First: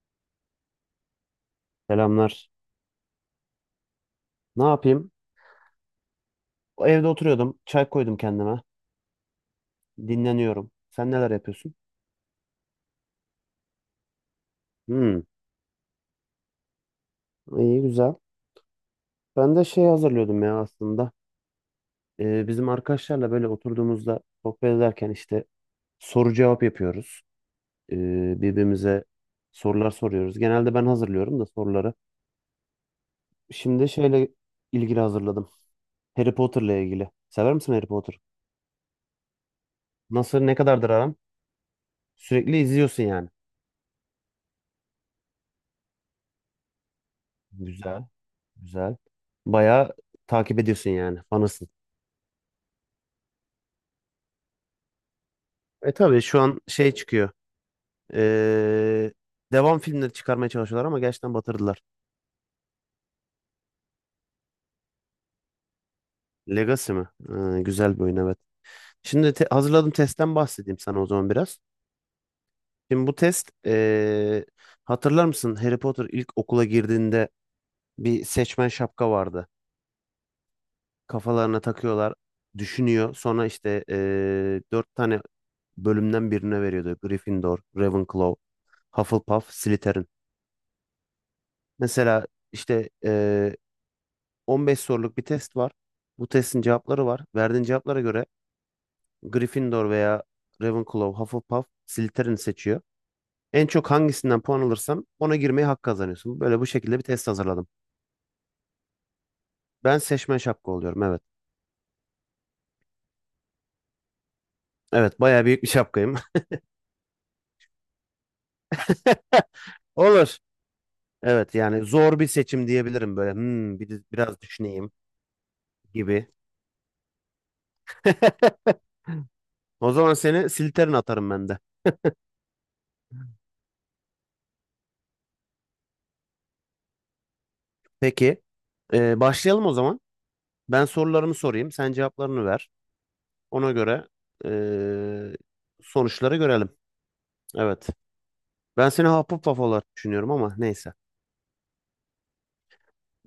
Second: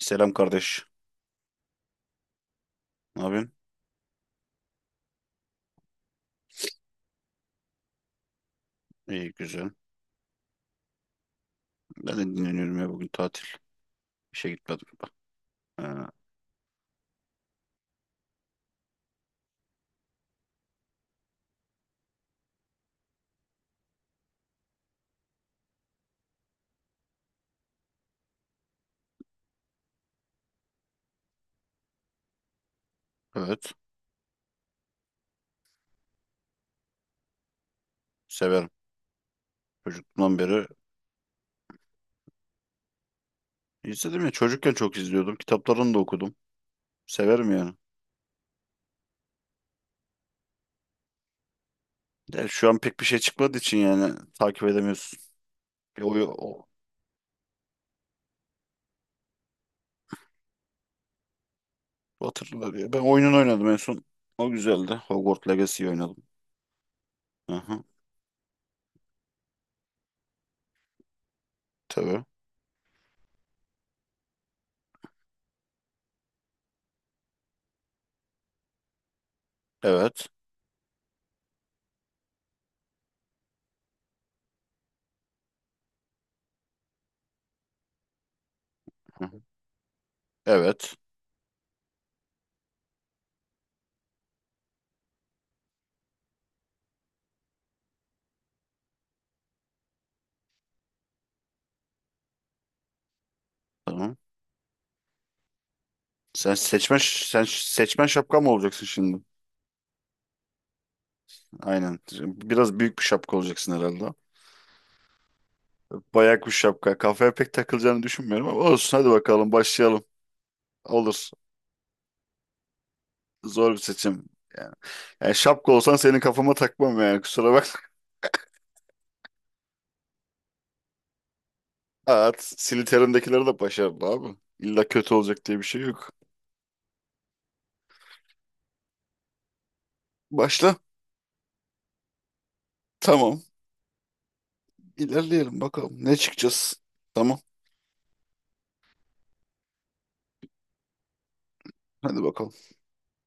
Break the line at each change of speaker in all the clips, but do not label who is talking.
Selam kardeş.
Selamlar.
Ne yapıyorsun?
Ne yapayım? Evde oturuyordum. Çay koydum kendime.
İyi güzel.
Dinleniyorum. Sen neler yapıyorsun?
Ben de dinleniyorum ya, bugün tatil. İşe gitmedim.
Hmm.
Ee,
İyi güzel. Ben de şey hazırlıyordum ya aslında. Bizim arkadaşlarla böyle oturduğumuzda sohbet ederken işte soru cevap yapıyoruz. Birbirimize sorular soruyoruz. Genelde ben hazırlıyorum da soruları.
evet.
Şimdi şeyle ilgili hazırladım. Harry Potter'la ilgili. Sever misin Harry Potter?
Severim. Çocukluğumdan
Nasıl ne
beri
kadardır aran? Sürekli izliyorsun yani.
izledim ya. Çocukken çok izliyordum. Kitaplarını da okudum. Severim yani.
Güzel. Güzel. Bayağı takip ediyorsun yani. Fanısın.
De şu an pek bir şey çıkmadığı için yani takip edemiyorsun.
E
Bir
tabii
oyu
şu an
o,
şey çıkıyor. Ee, Devam filmleri çıkarmaya çalışıyorlar ama gerçekten batırdılar.
o hatırlar ya. Ben oyunun oynadım en son. O güzeldi. Hogwarts Legacy oynadım.
Legacy mi?
Aha,
Güzel bir oyun, evet. Şimdi hazırladığım testten bahsedeyim sana o zaman biraz.
tabii.
Şimdi bu test, hatırlar mısın? Harry Potter ilk okula girdiğinde bir seçmen şapka vardı.
Evet.
Kafalarına takıyorlar. Düşünüyor. Sonra işte dört tane bölümden birine veriyordu. Gryffindor, Ravenclaw,
Hı hı.
Hufflepuff, Slytherin.
Evet.
Mesela işte 15 soruluk bir test var. Bu testin cevapları var. Verdiğin cevaplara göre Gryffindor veya Ravenclaw, Hufflepuff, Slytherin seçiyor. En çok
Tamam.
hangisinden puan alırsam ona girmeyi hak kazanıyorsun.
Sen
Böyle bu şekilde
seçmen
bir test
sen
hazırladım.
seçmen şapka mı olacaksın şimdi?
Ben seçmen şapka oluyorum, evet.
Aynen. Biraz büyük bir şapka olacaksın herhalde.
Evet, bayağı büyük bir şapkayım.
Bayağı kuş şapka. Kafaya pek takılacağını düşünmüyorum ama olsun, hadi bakalım, başlayalım.
Olur.
Olur.
Evet, yani zor bir seçim diyebilirim böyle.
Zor bir
Hmm, bir de
seçim.
biraz
Yani,
düşüneyim
yani şapka olsan senin
gibi.
kafama takmam, yani kusura bakma.
O zaman seni Slytherin atarım ben de.
At, Siliterim'dekileri de başarılı abi. İlla kötü olacak diye bir şey yok.
Peki. Başlayalım o zaman.
Başla.
Ben sorularımı sorayım. Sen cevaplarını ver.
Tamam.
Ona göre eee,
İlerleyelim bakalım. Ne
sonuçları görelim.
çıkacağız? Tamam.
Evet. Ben seni Hufflepuff olarak düşünüyorum ama neyse.
Hadi bakalım.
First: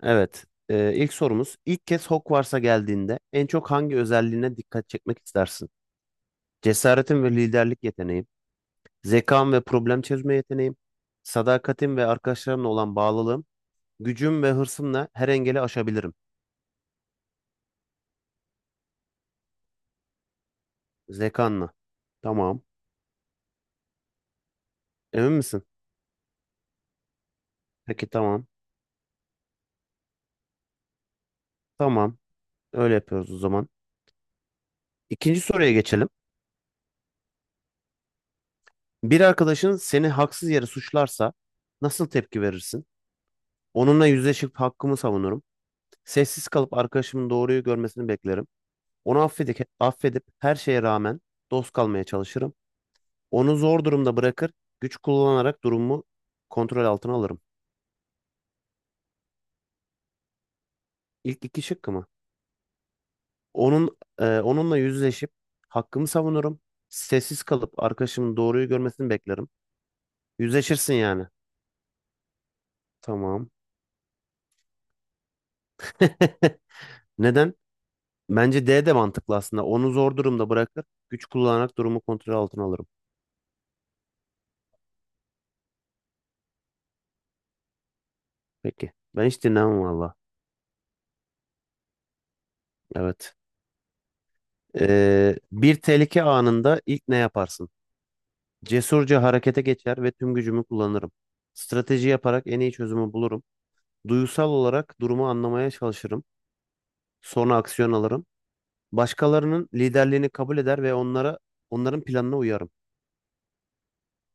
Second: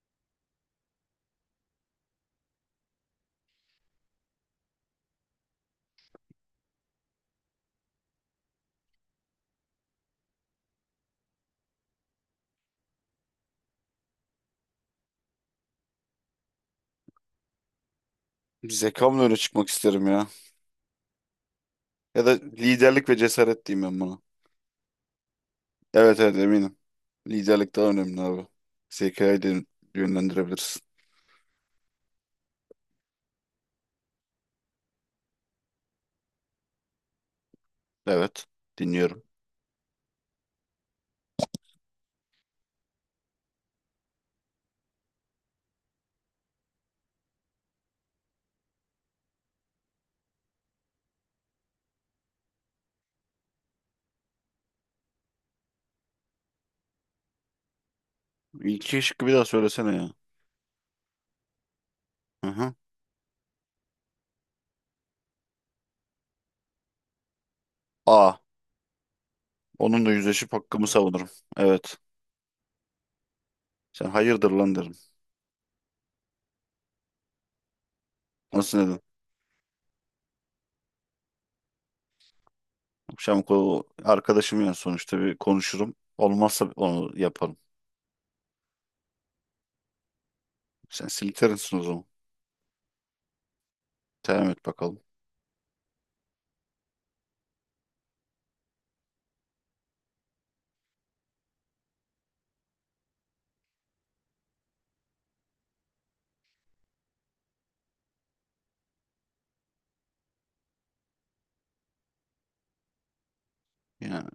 Evet. İlk sorumuz. İlk kez Hogwarts'a geldiğinde en çok hangi özelliğine dikkat çekmek istersin? Cesaretin ve liderlik yeteneğim, zekam ve problem çözme yeteneğim, sadakatim ve arkadaşlarımla olan bağlılığım, gücüm ve hırsımla her engeli aşabilirim.
Zekamla öne çıkmak isterim ya.
Zekanla.
Ya da
Tamam.
liderlik ve cesaret diyeyim ben buna.
Emin misin?
Evet, eminim. Liderlik daha
Peki,
önemli abi.
tamam.
Zekayı de yönlendirebilirsin.
Tamam. Öyle yapıyoruz o zaman. İkinci soruya geçelim.
Evet.
Bir
Dinliyorum.
arkadaşın seni haksız yere suçlarsa nasıl tepki verirsin? Onunla yüzleşip hakkımı savunurum. Sessiz kalıp arkadaşımın doğruyu görmesini beklerim. Onu affedip her şeye rağmen dost kalmaya çalışırım. Onu zor durumda bırakır, güç kullanarak durumu kontrol altına alırım.
İlki şıkkı bir daha söylesene ya.
İlk iki şıkkı mı?
Hı hı.
Onun, onunla yüzleşip hakkımı savunurum. Sessiz kalıp arkadaşımın
A.
doğruyu görmesini beklerim.
Onunla yüzleşip hakkımı
Yüzleşirsin yani.
savunurum. Evet.
Tamam.
Sen hayırdır lan derim.
Neden? Bence
Nasıl,
D de
neden?
mantıklı aslında. Onu zor durumda bırakır. Güç kullanarak durumu kontrol altına alırım.
Akşam arkadaşım ya, sonuçta bir konuşurum. Olmazsa onu yaparım.
Peki. Ben hiç dinlemem valla.
Sen silterinsin o zaman.
Evet.
Devam et bakalım.
Bir tehlike anında ilk ne yaparsın? Cesurca harekete geçer ve tüm gücümü kullanırım. Strateji yaparak en iyi çözümü bulurum. Duygusal olarak durumu anlamaya çalışırım. Sonra aksiyon alırım. Başkalarının liderliğini kabul eder ve onların planına uyarım.
Yani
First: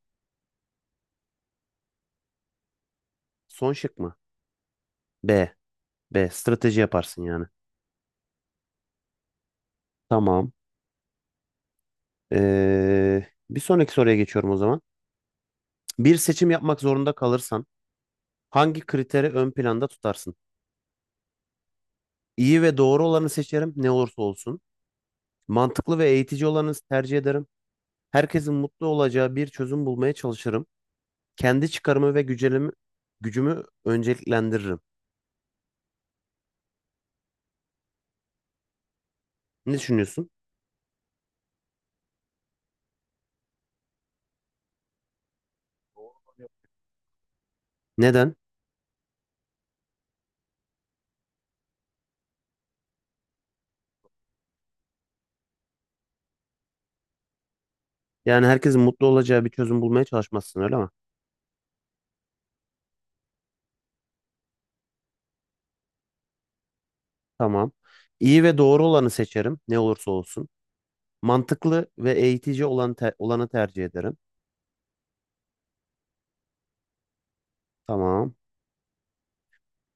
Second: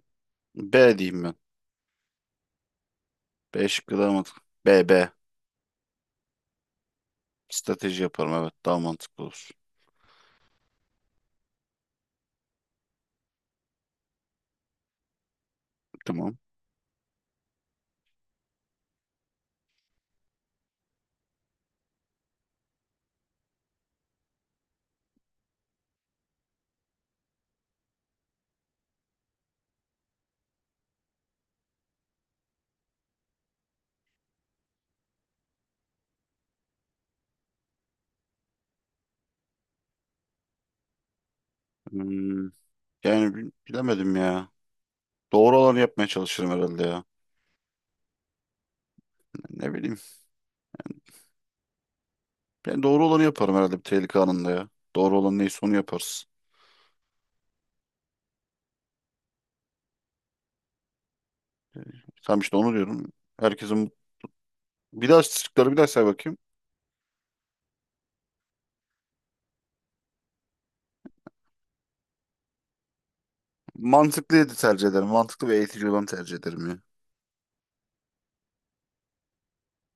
B diyeyim ben. B
Son
şıkkı
şık
daha
mı?
mantıklı. B, B.
B. B. Strateji yaparsın yani.
Strateji yaparım, evet, daha mantıklı olur.
Tamam. Bir sonraki soruya geçiyorum o zaman. Bir
Tamam.
seçim yapmak zorunda kalırsan hangi kriteri ön planda tutarsın? İyi ve doğru olanı seçerim ne olursa olsun. Mantıklı ve eğitici olanı tercih ederim. Herkesin mutlu olacağı bir çözüm bulmaya çalışırım. Kendi çıkarımı ve gücelimi, Gücümü önceliklendiririm. Ne düşünüyorsun?
Hmm, Bilemedim ya. Doğru olanı yapmaya çalışırım herhalde ya.
Neden?
Ne bileyim. Ben doğru olanı yaparım herhalde bir tehlike anında ya. Doğru olan neyse onu yaparız.
Yani herkesin mutlu olacağı bir çözüm bulmaya çalışmazsın öyle mi?
Tam işte onu diyorum. Herkesin, bir daha şıkları bir daha say bakayım.
Tamam. İyi ve doğru olanı seçerim ne olursa olsun. Mantıklı ve eğitici olanı tercih ederim.
Mantıklıydı tercih ederim. Mantıklı ve eğitici olanı tercih ederim ya.
Tamam.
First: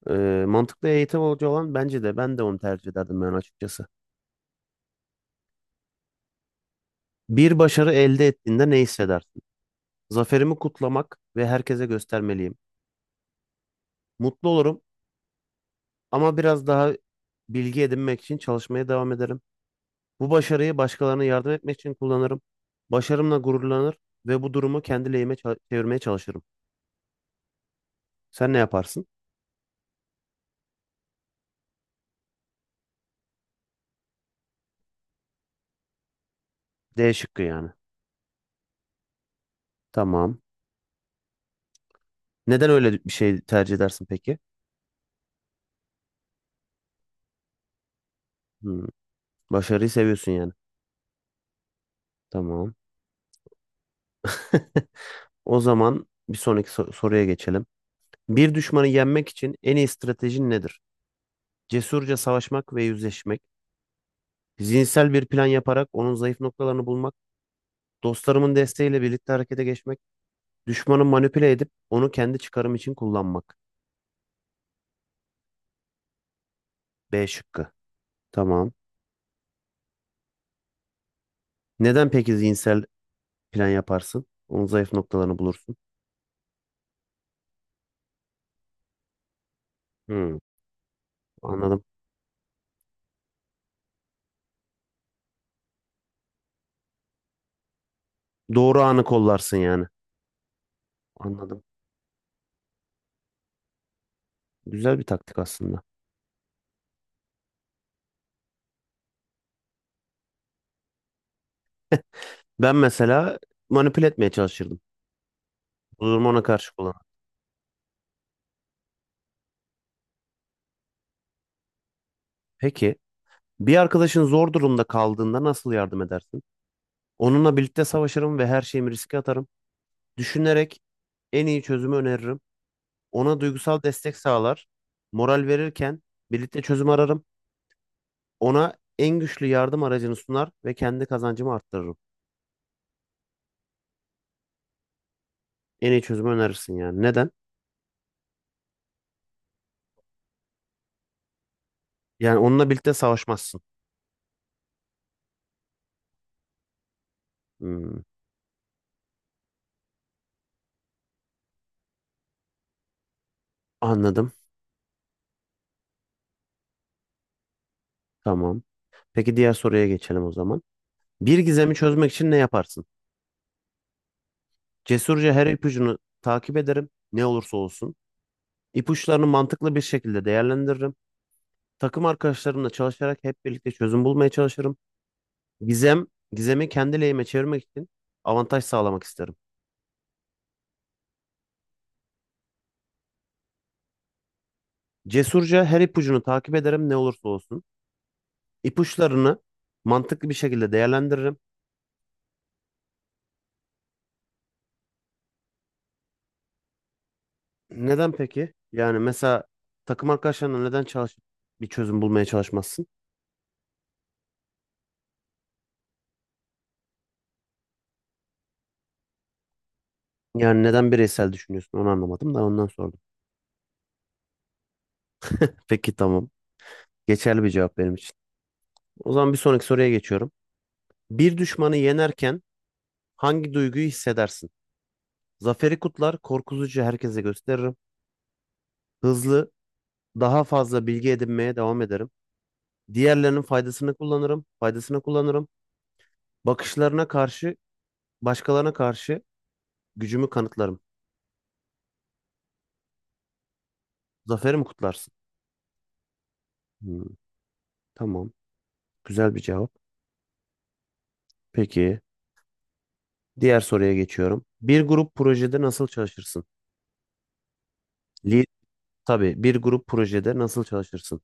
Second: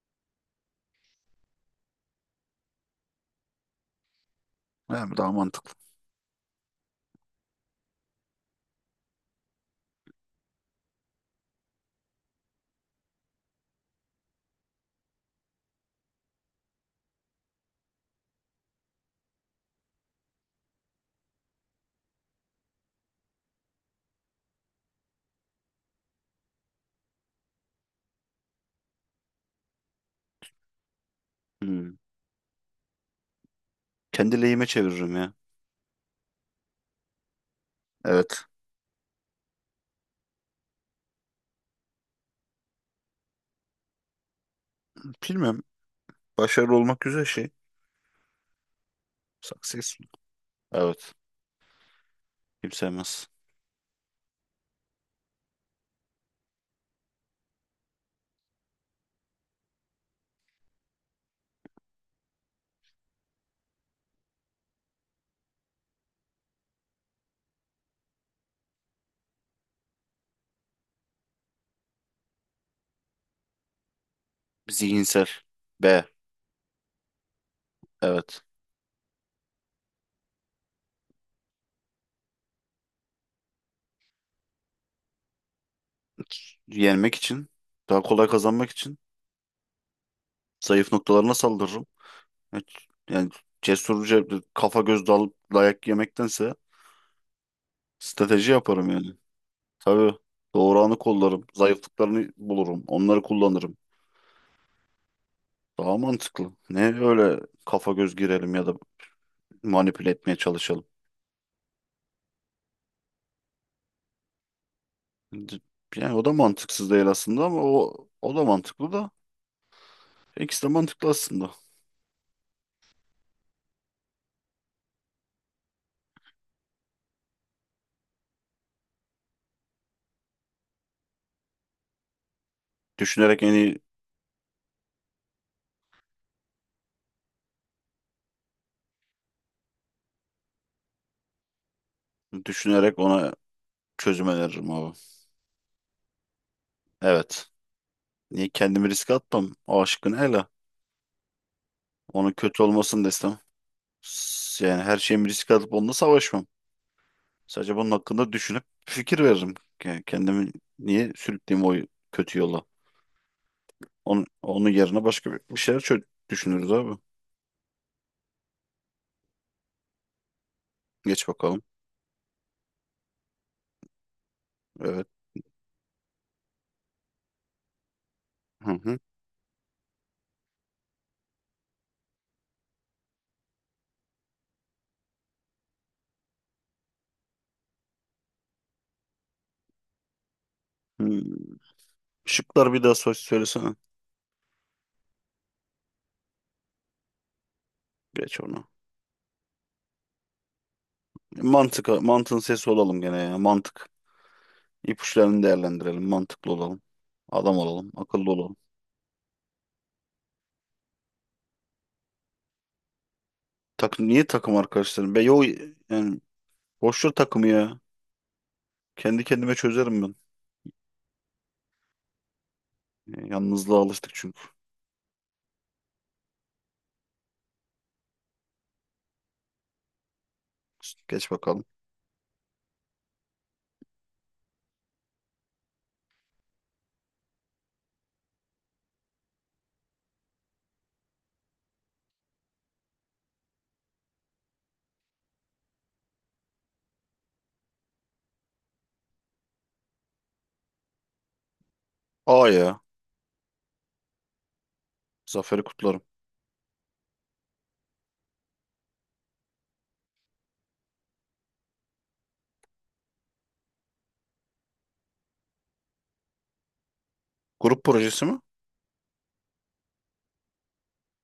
Mantıklı eğitim hoca olan bence de, ben de onu tercih ederdim ben açıkçası.
Yani daha mantıklı.
Bir başarı elde ettiğinde ne hissedersin? Zaferimi kutlamak ve herkese göstermeliyim. Mutlu olurum ama biraz daha bilgi edinmek için çalışmaya devam ederim. Bu başarıyı başkalarına yardım etmek için kullanırım. Başarımla gururlanır ve bu durumu kendi lehime çevirmeye çalışırım. Sen ne yaparsın?
Hmm. Kendi lehime çeviririm ya.
D şıkkı yani.
Evet.
Tamam. Neden öyle bir şey tercih edersin peki?
Bilmem. Başarılı olmak güzel şey.
Hmm, başarıyı
Successful.
seviyorsun yani.
Evet. Kim
Tamam.
sevmez.
O zaman bir sonraki soruya geçelim. Bir düşmanı yenmek için en iyi stratejin nedir? Cesurca savaşmak ve yüzleşmek, zihinsel bir plan yaparak onun zayıf noktalarını bulmak, dostlarımın desteğiyle birlikte harekete geçmek, düşmanı manipüle edip onu kendi çıkarım için kullanmak.
Zihinsel. B.
B şıkkı.
Evet.
Tamam. Neden peki zihinsel plan yaparsın? Onun zayıf noktalarını bulursun.
Yenmek için. Daha kolay kazanmak için.
Hmm,
Zayıf noktalarına
anladım.
saldırırım. Evet. Yani cesurca kafa göz dalıp dayak yemektense strateji
Doğru
yaparım
anı
yani.
kollarsın yani.
Tabii doğuranı kollarım,
Anladım.
zayıflıklarını bulurum, onları kullanırım.
Güzel bir taktik aslında.
Daha mantıklı. Ne öyle kafa göz girelim ya da manipüle etmeye çalışalım.
Ben mesela manipüle etmeye çalışırdım.
D-
Bu
Yani o
durumu
da
ona karşı
mantıksız değil
kullanırdım.
aslında, ama o da mantıklı da, İkisi de mantıklı aslında.
Peki, bir arkadaşın zor durumda kaldığında nasıl yardım edersin? Onunla birlikte savaşırım ve her şeyimi riske atarım. Düşünerek en iyi çözümü öneririm. Ona
Düşünerek en iyi
duygusal destek sağlar. Moral verirken birlikte çözüm ararım. Ona en güçlü yardım aracını sunar ve kendi kazancımı arttırırım.
Düşünerek ona çözüm öneririm abi.
En iyi çözümü önerirsin yani. Neden?
Evet. Niye kendimi riske atmam? O aşkın hele. Onun
Yani
kötü
onunla birlikte
olmasını da istemem.
savaşmazsın.
Yani her şeyimi riske atıp onunla savaşmam. Sadece bunun
Hmm,
hakkında düşünüp fikir veririm. Yani kendimi niye sürükleyeyim o kötü yola?
anladım.
Onun yerine başka bir şeyler düşünürüz abi.
Tamam. Peki, diğer soruya geçelim o zaman.
Geç
Bir
bakalım.
gizemi çözmek için ne yaparsın?
Evet.
Cesurca her ipucunu takip ederim. Ne olursa olsun.
Hı hı.
İpuçlarını mantıklı bir şekilde değerlendiririm. Takım arkadaşlarımla çalışarak hep birlikte çözüm bulmaya çalışırım. Gizem, Gizemi kendi lehime çevirmek için avantaj sağlamak isterim.
Hmm. Şıklar bir daha söylesene.
Cesurca her ipucunu takip ederim ne olursa olsun.
Geç onu.
İpuçlarını mantıklı bir şekilde değerlendiririm.
Mantığın sesi olalım gene ya. Mantık. İpuçlarını değerlendirelim. Mantıklı olalım. Adam olalım.
Neden
Akıllı
peki?
olalım.
Yani mesela takım arkadaşlarına neden çalışıp bir çözüm bulmaya çalışmazsın?
Takım, niye takım arkadaşlarım? Be yo, yani boş ver takımı ya. Kendi kendime çözerim ben.
Yani neden bireysel düşünüyorsun, onu anlamadım da ondan sordum.
Yalnızlığa alıştık çünkü.
Peki, tamam. Geçerli bir cevap benim için. O zaman bir sonraki soruya geçiyorum.
Geç
Bir
bakalım.
düşmanı yenerken hangi duyguyu hissedersin? Zaferi kutlar, korkutucu herkese gösteririm. Hızlı, daha fazla bilgi edinmeye devam ederim. Faydasını kullanırım. Bakışlarına karşı, Başkalarına karşı gücümü kanıtlarım.
A ya.
Zaferi mi kutlarsın?
Zaferi kutlarım.
Hmm, tamam, güzel bir cevap. Peki, diğer soruya geçiyorum. Bir grup projede nasıl çalışırsın?
Grup projesi mi?
Li tabii, bir grup projede nasıl çalışırsın?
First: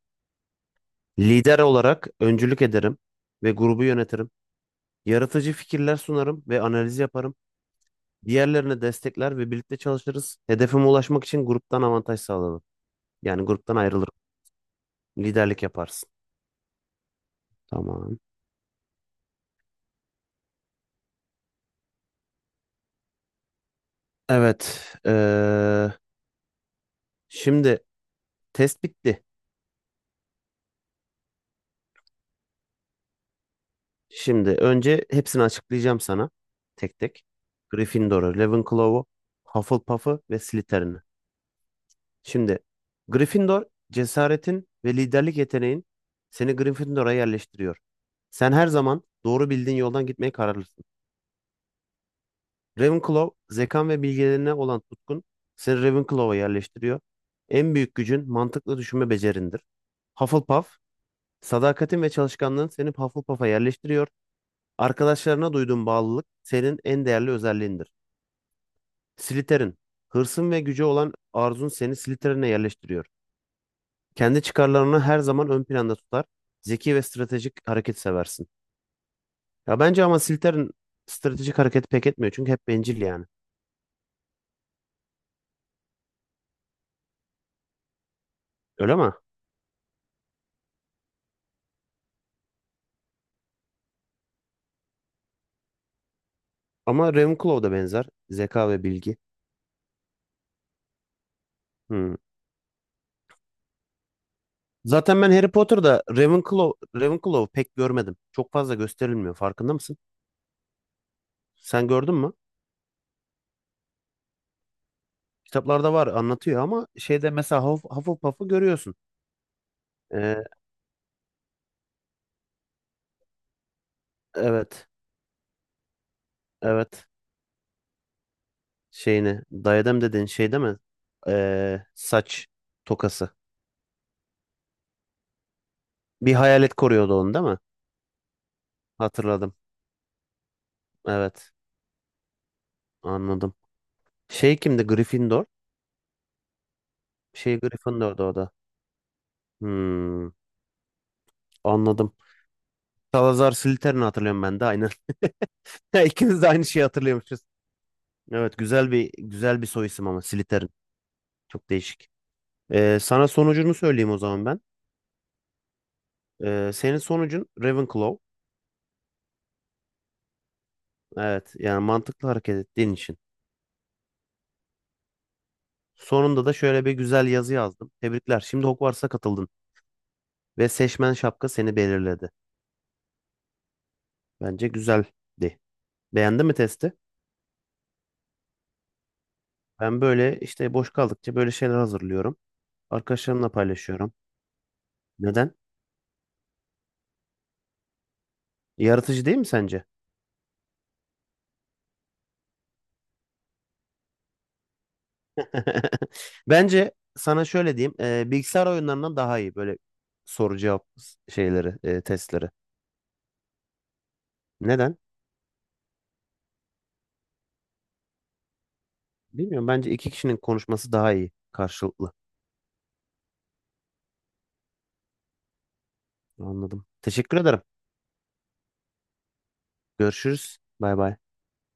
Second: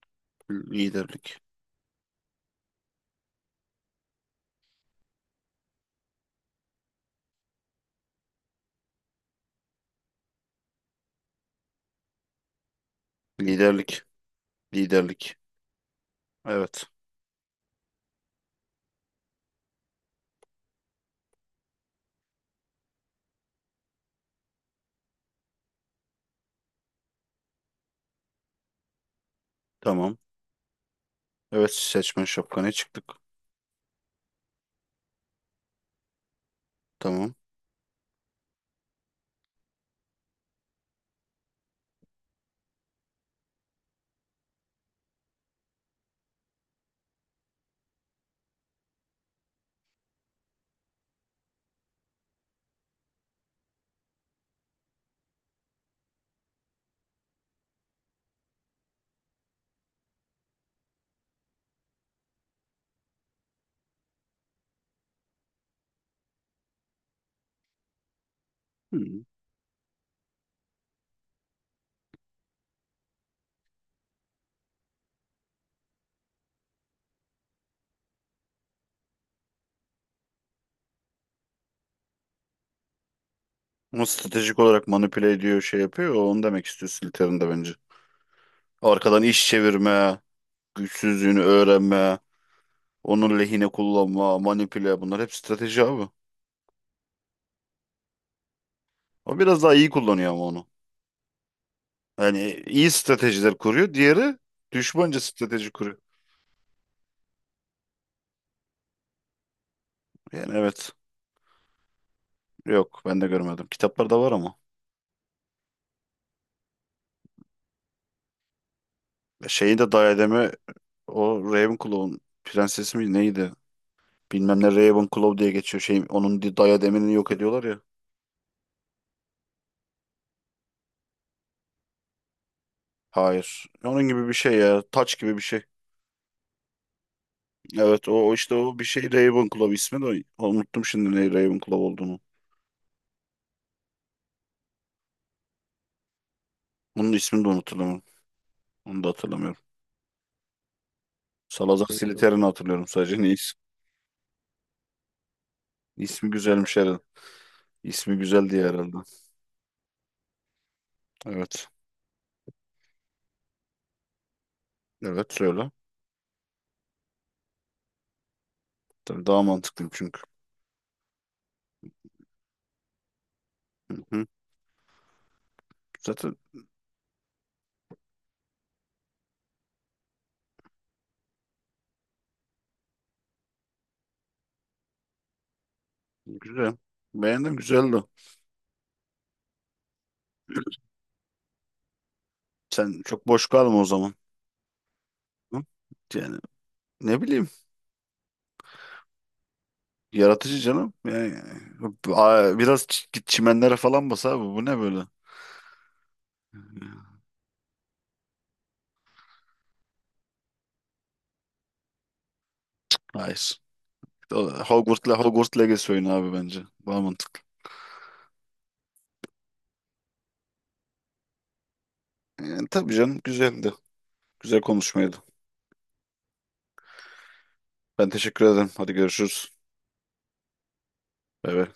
Liderlik.
Lider olarak öncülük ederim ve grubu yönetirim. Yaratıcı fikirler sunarım ve analiz yaparım. Diğerlerine destekler ve birlikte çalışırız. Hedefime ulaşmak için gruptan avantaj sağlarım. Yani gruptan
Liderlik.
ayrılırım.
Liderlik.
Liderlik yaparsın.
Evet.
Tamam. Evet. Şimdi test bitti.
Tamam. Evet, seçmen şapkana çıktık.
Şimdi önce hepsini açıklayacağım sana. Tek tek.
Tamam.
Gryffindor'u, Ravenclaw'u, Hufflepuff'u ve Slytherin'i. Şimdi Gryffindor, cesaretin ve liderlik yeteneğin seni Gryffindor'a yerleştiriyor. Sen her zaman doğru bildiğin yoldan gitmeye kararlısın. Ravenclaw, zekan ve bilgelerine olan tutkun seni Ravenclaw'a yerleştiriyor. En büyük gücün mantıklı düşünme becerindir. Hufflepuff, sadakatin ve çalışkanlığın seni Hufflepuff'a yerleştiriyor. Arkadaşlarına duyduğun bağlılık senin en değerli özelliğindir.
Hmm.
Slytherin, hırsın ve gücü olan arzun seni Slytherin'e yerleştiriyor. Kendi çıkarlarını her zaman ön planda tutar. Zeki ve stratejik hareket seversin. Ya bence ama Slytherin stratejik hareket pek etmiyor çünkü hep bencil yani.
Ama stratejik olarak manipüle ediyor, şey yapıyor. Onu demek istiyorsun, Slytherin bence.
Öyle mi?
Arkadan iş çevirme, güçsüzlüğünü öğrenme, onun lehine kullanma, manipüle, bunlar hep strateji abi.
Ama Ravenclaw da benzer. Zeka ve bilgi.
O biraz daha iyi kullanıyor ama onu.
Hmm.
Yani iyi stratejiler kuruyor. Diğeri düşmanca
Zaten ben Harry
strateji kuruyor.
Potter'da Ravenclaw pek görmedim. Çok fazla gösterilmiyor. Farkında mısın?
Yani evet.
Sen gördün mü?
Yok, ben de görmedim. Kitaplarda var ama.
Kitaplarda var, anlatıyor ama şeyde mesela Hufflepuff'ı görüyorsun.
Şeyi de
Ee,
diademi, o Ravenclaw'un prensesi mi neydi? Bilmem ne
evet.
Ravenclaw diye geçiyor. Şey, onun
Evet.
diademini yok ediyorlar ya.
Şeyini. Diadem dediğin şey değil mi? Saç tokası.
Hayır. Onun gibi bir şey ya. Taç gibi bir şey.
Bir hayalet koruyordu onu değil mi?
Evet o işte o bir şey
Hatırladım.
Ravenclaw, ismi de unuttum şimdi, ne
Evet.
Ravenclaw olduğunu.
Anladım. Şey kimdi? Gryffindor.
Onun ismini de
Şey
unutulamam.
Gryffindor'da o da.
Onu da hatırlamıyorum.
Hmm,
Salazar
anladım.
Slytherin'i hatırlıyorum sadece. Ne
Salazar Slytherin'i hatırlıyorum ben de aynen.
ismi
İkimiz de aynı
güzelmiş
şeyi
herhalde.
hatırlıyormuşuz.
İsmi güzel
Evet,
diye herhalde.
güzel bir soy isim ama Slytherin.
Evet.
Çok değişik. Sana sonucunu söyleyeyim o zaman ben.
Evet, söyle.
Senin sonucun Ravenclaw.
Tabii, daha mantıklıyım çünkü.
Evet, yani mantıklı hareket ettiğin için.
Hı. Zaten
Sonunda da şöyle bir güzel yazı yazdım. Tebrikler. Şimdi Hogwarts'a katıldın ve seçmen şapka seni belirledi. Bence güzeldi. Beğendin mi
güzel.
testi?
Beğendim, güzeldi.
Ben böyle işte boş kaldıkça böyle şeyler hazırlıyorum.
Sen çok boş
Arkadaşlarımla
kalma o
paylaşıyorum.
zaman.
Neden?
Hı? Yani ne bileyim,
Yaratıcı değil mi sence?
yaratıcı canım. Yani biraz git çimenlere falan bas abi. Bu ne böyle?
Bence sana şöyle diyeyim. Bilgisayar oyunlarından daha iyi böyle soru cevap şeyleri, testleri.
Hayır.
Neden?
Hogwarts Legacy oyunu abi bence. Daha mantıklı.
Bilmiyorum. Bence iki kişinin konuşması daha iyi karşılıklı.
Yani, tabii canım, güzeldi. Güzel konuşmaydı.
Anladım. Teşekkür ederim.
Ben teşekkür ederim. Hadi görüşürüz.
Görüşürüz. Bay bay.
Bay bay.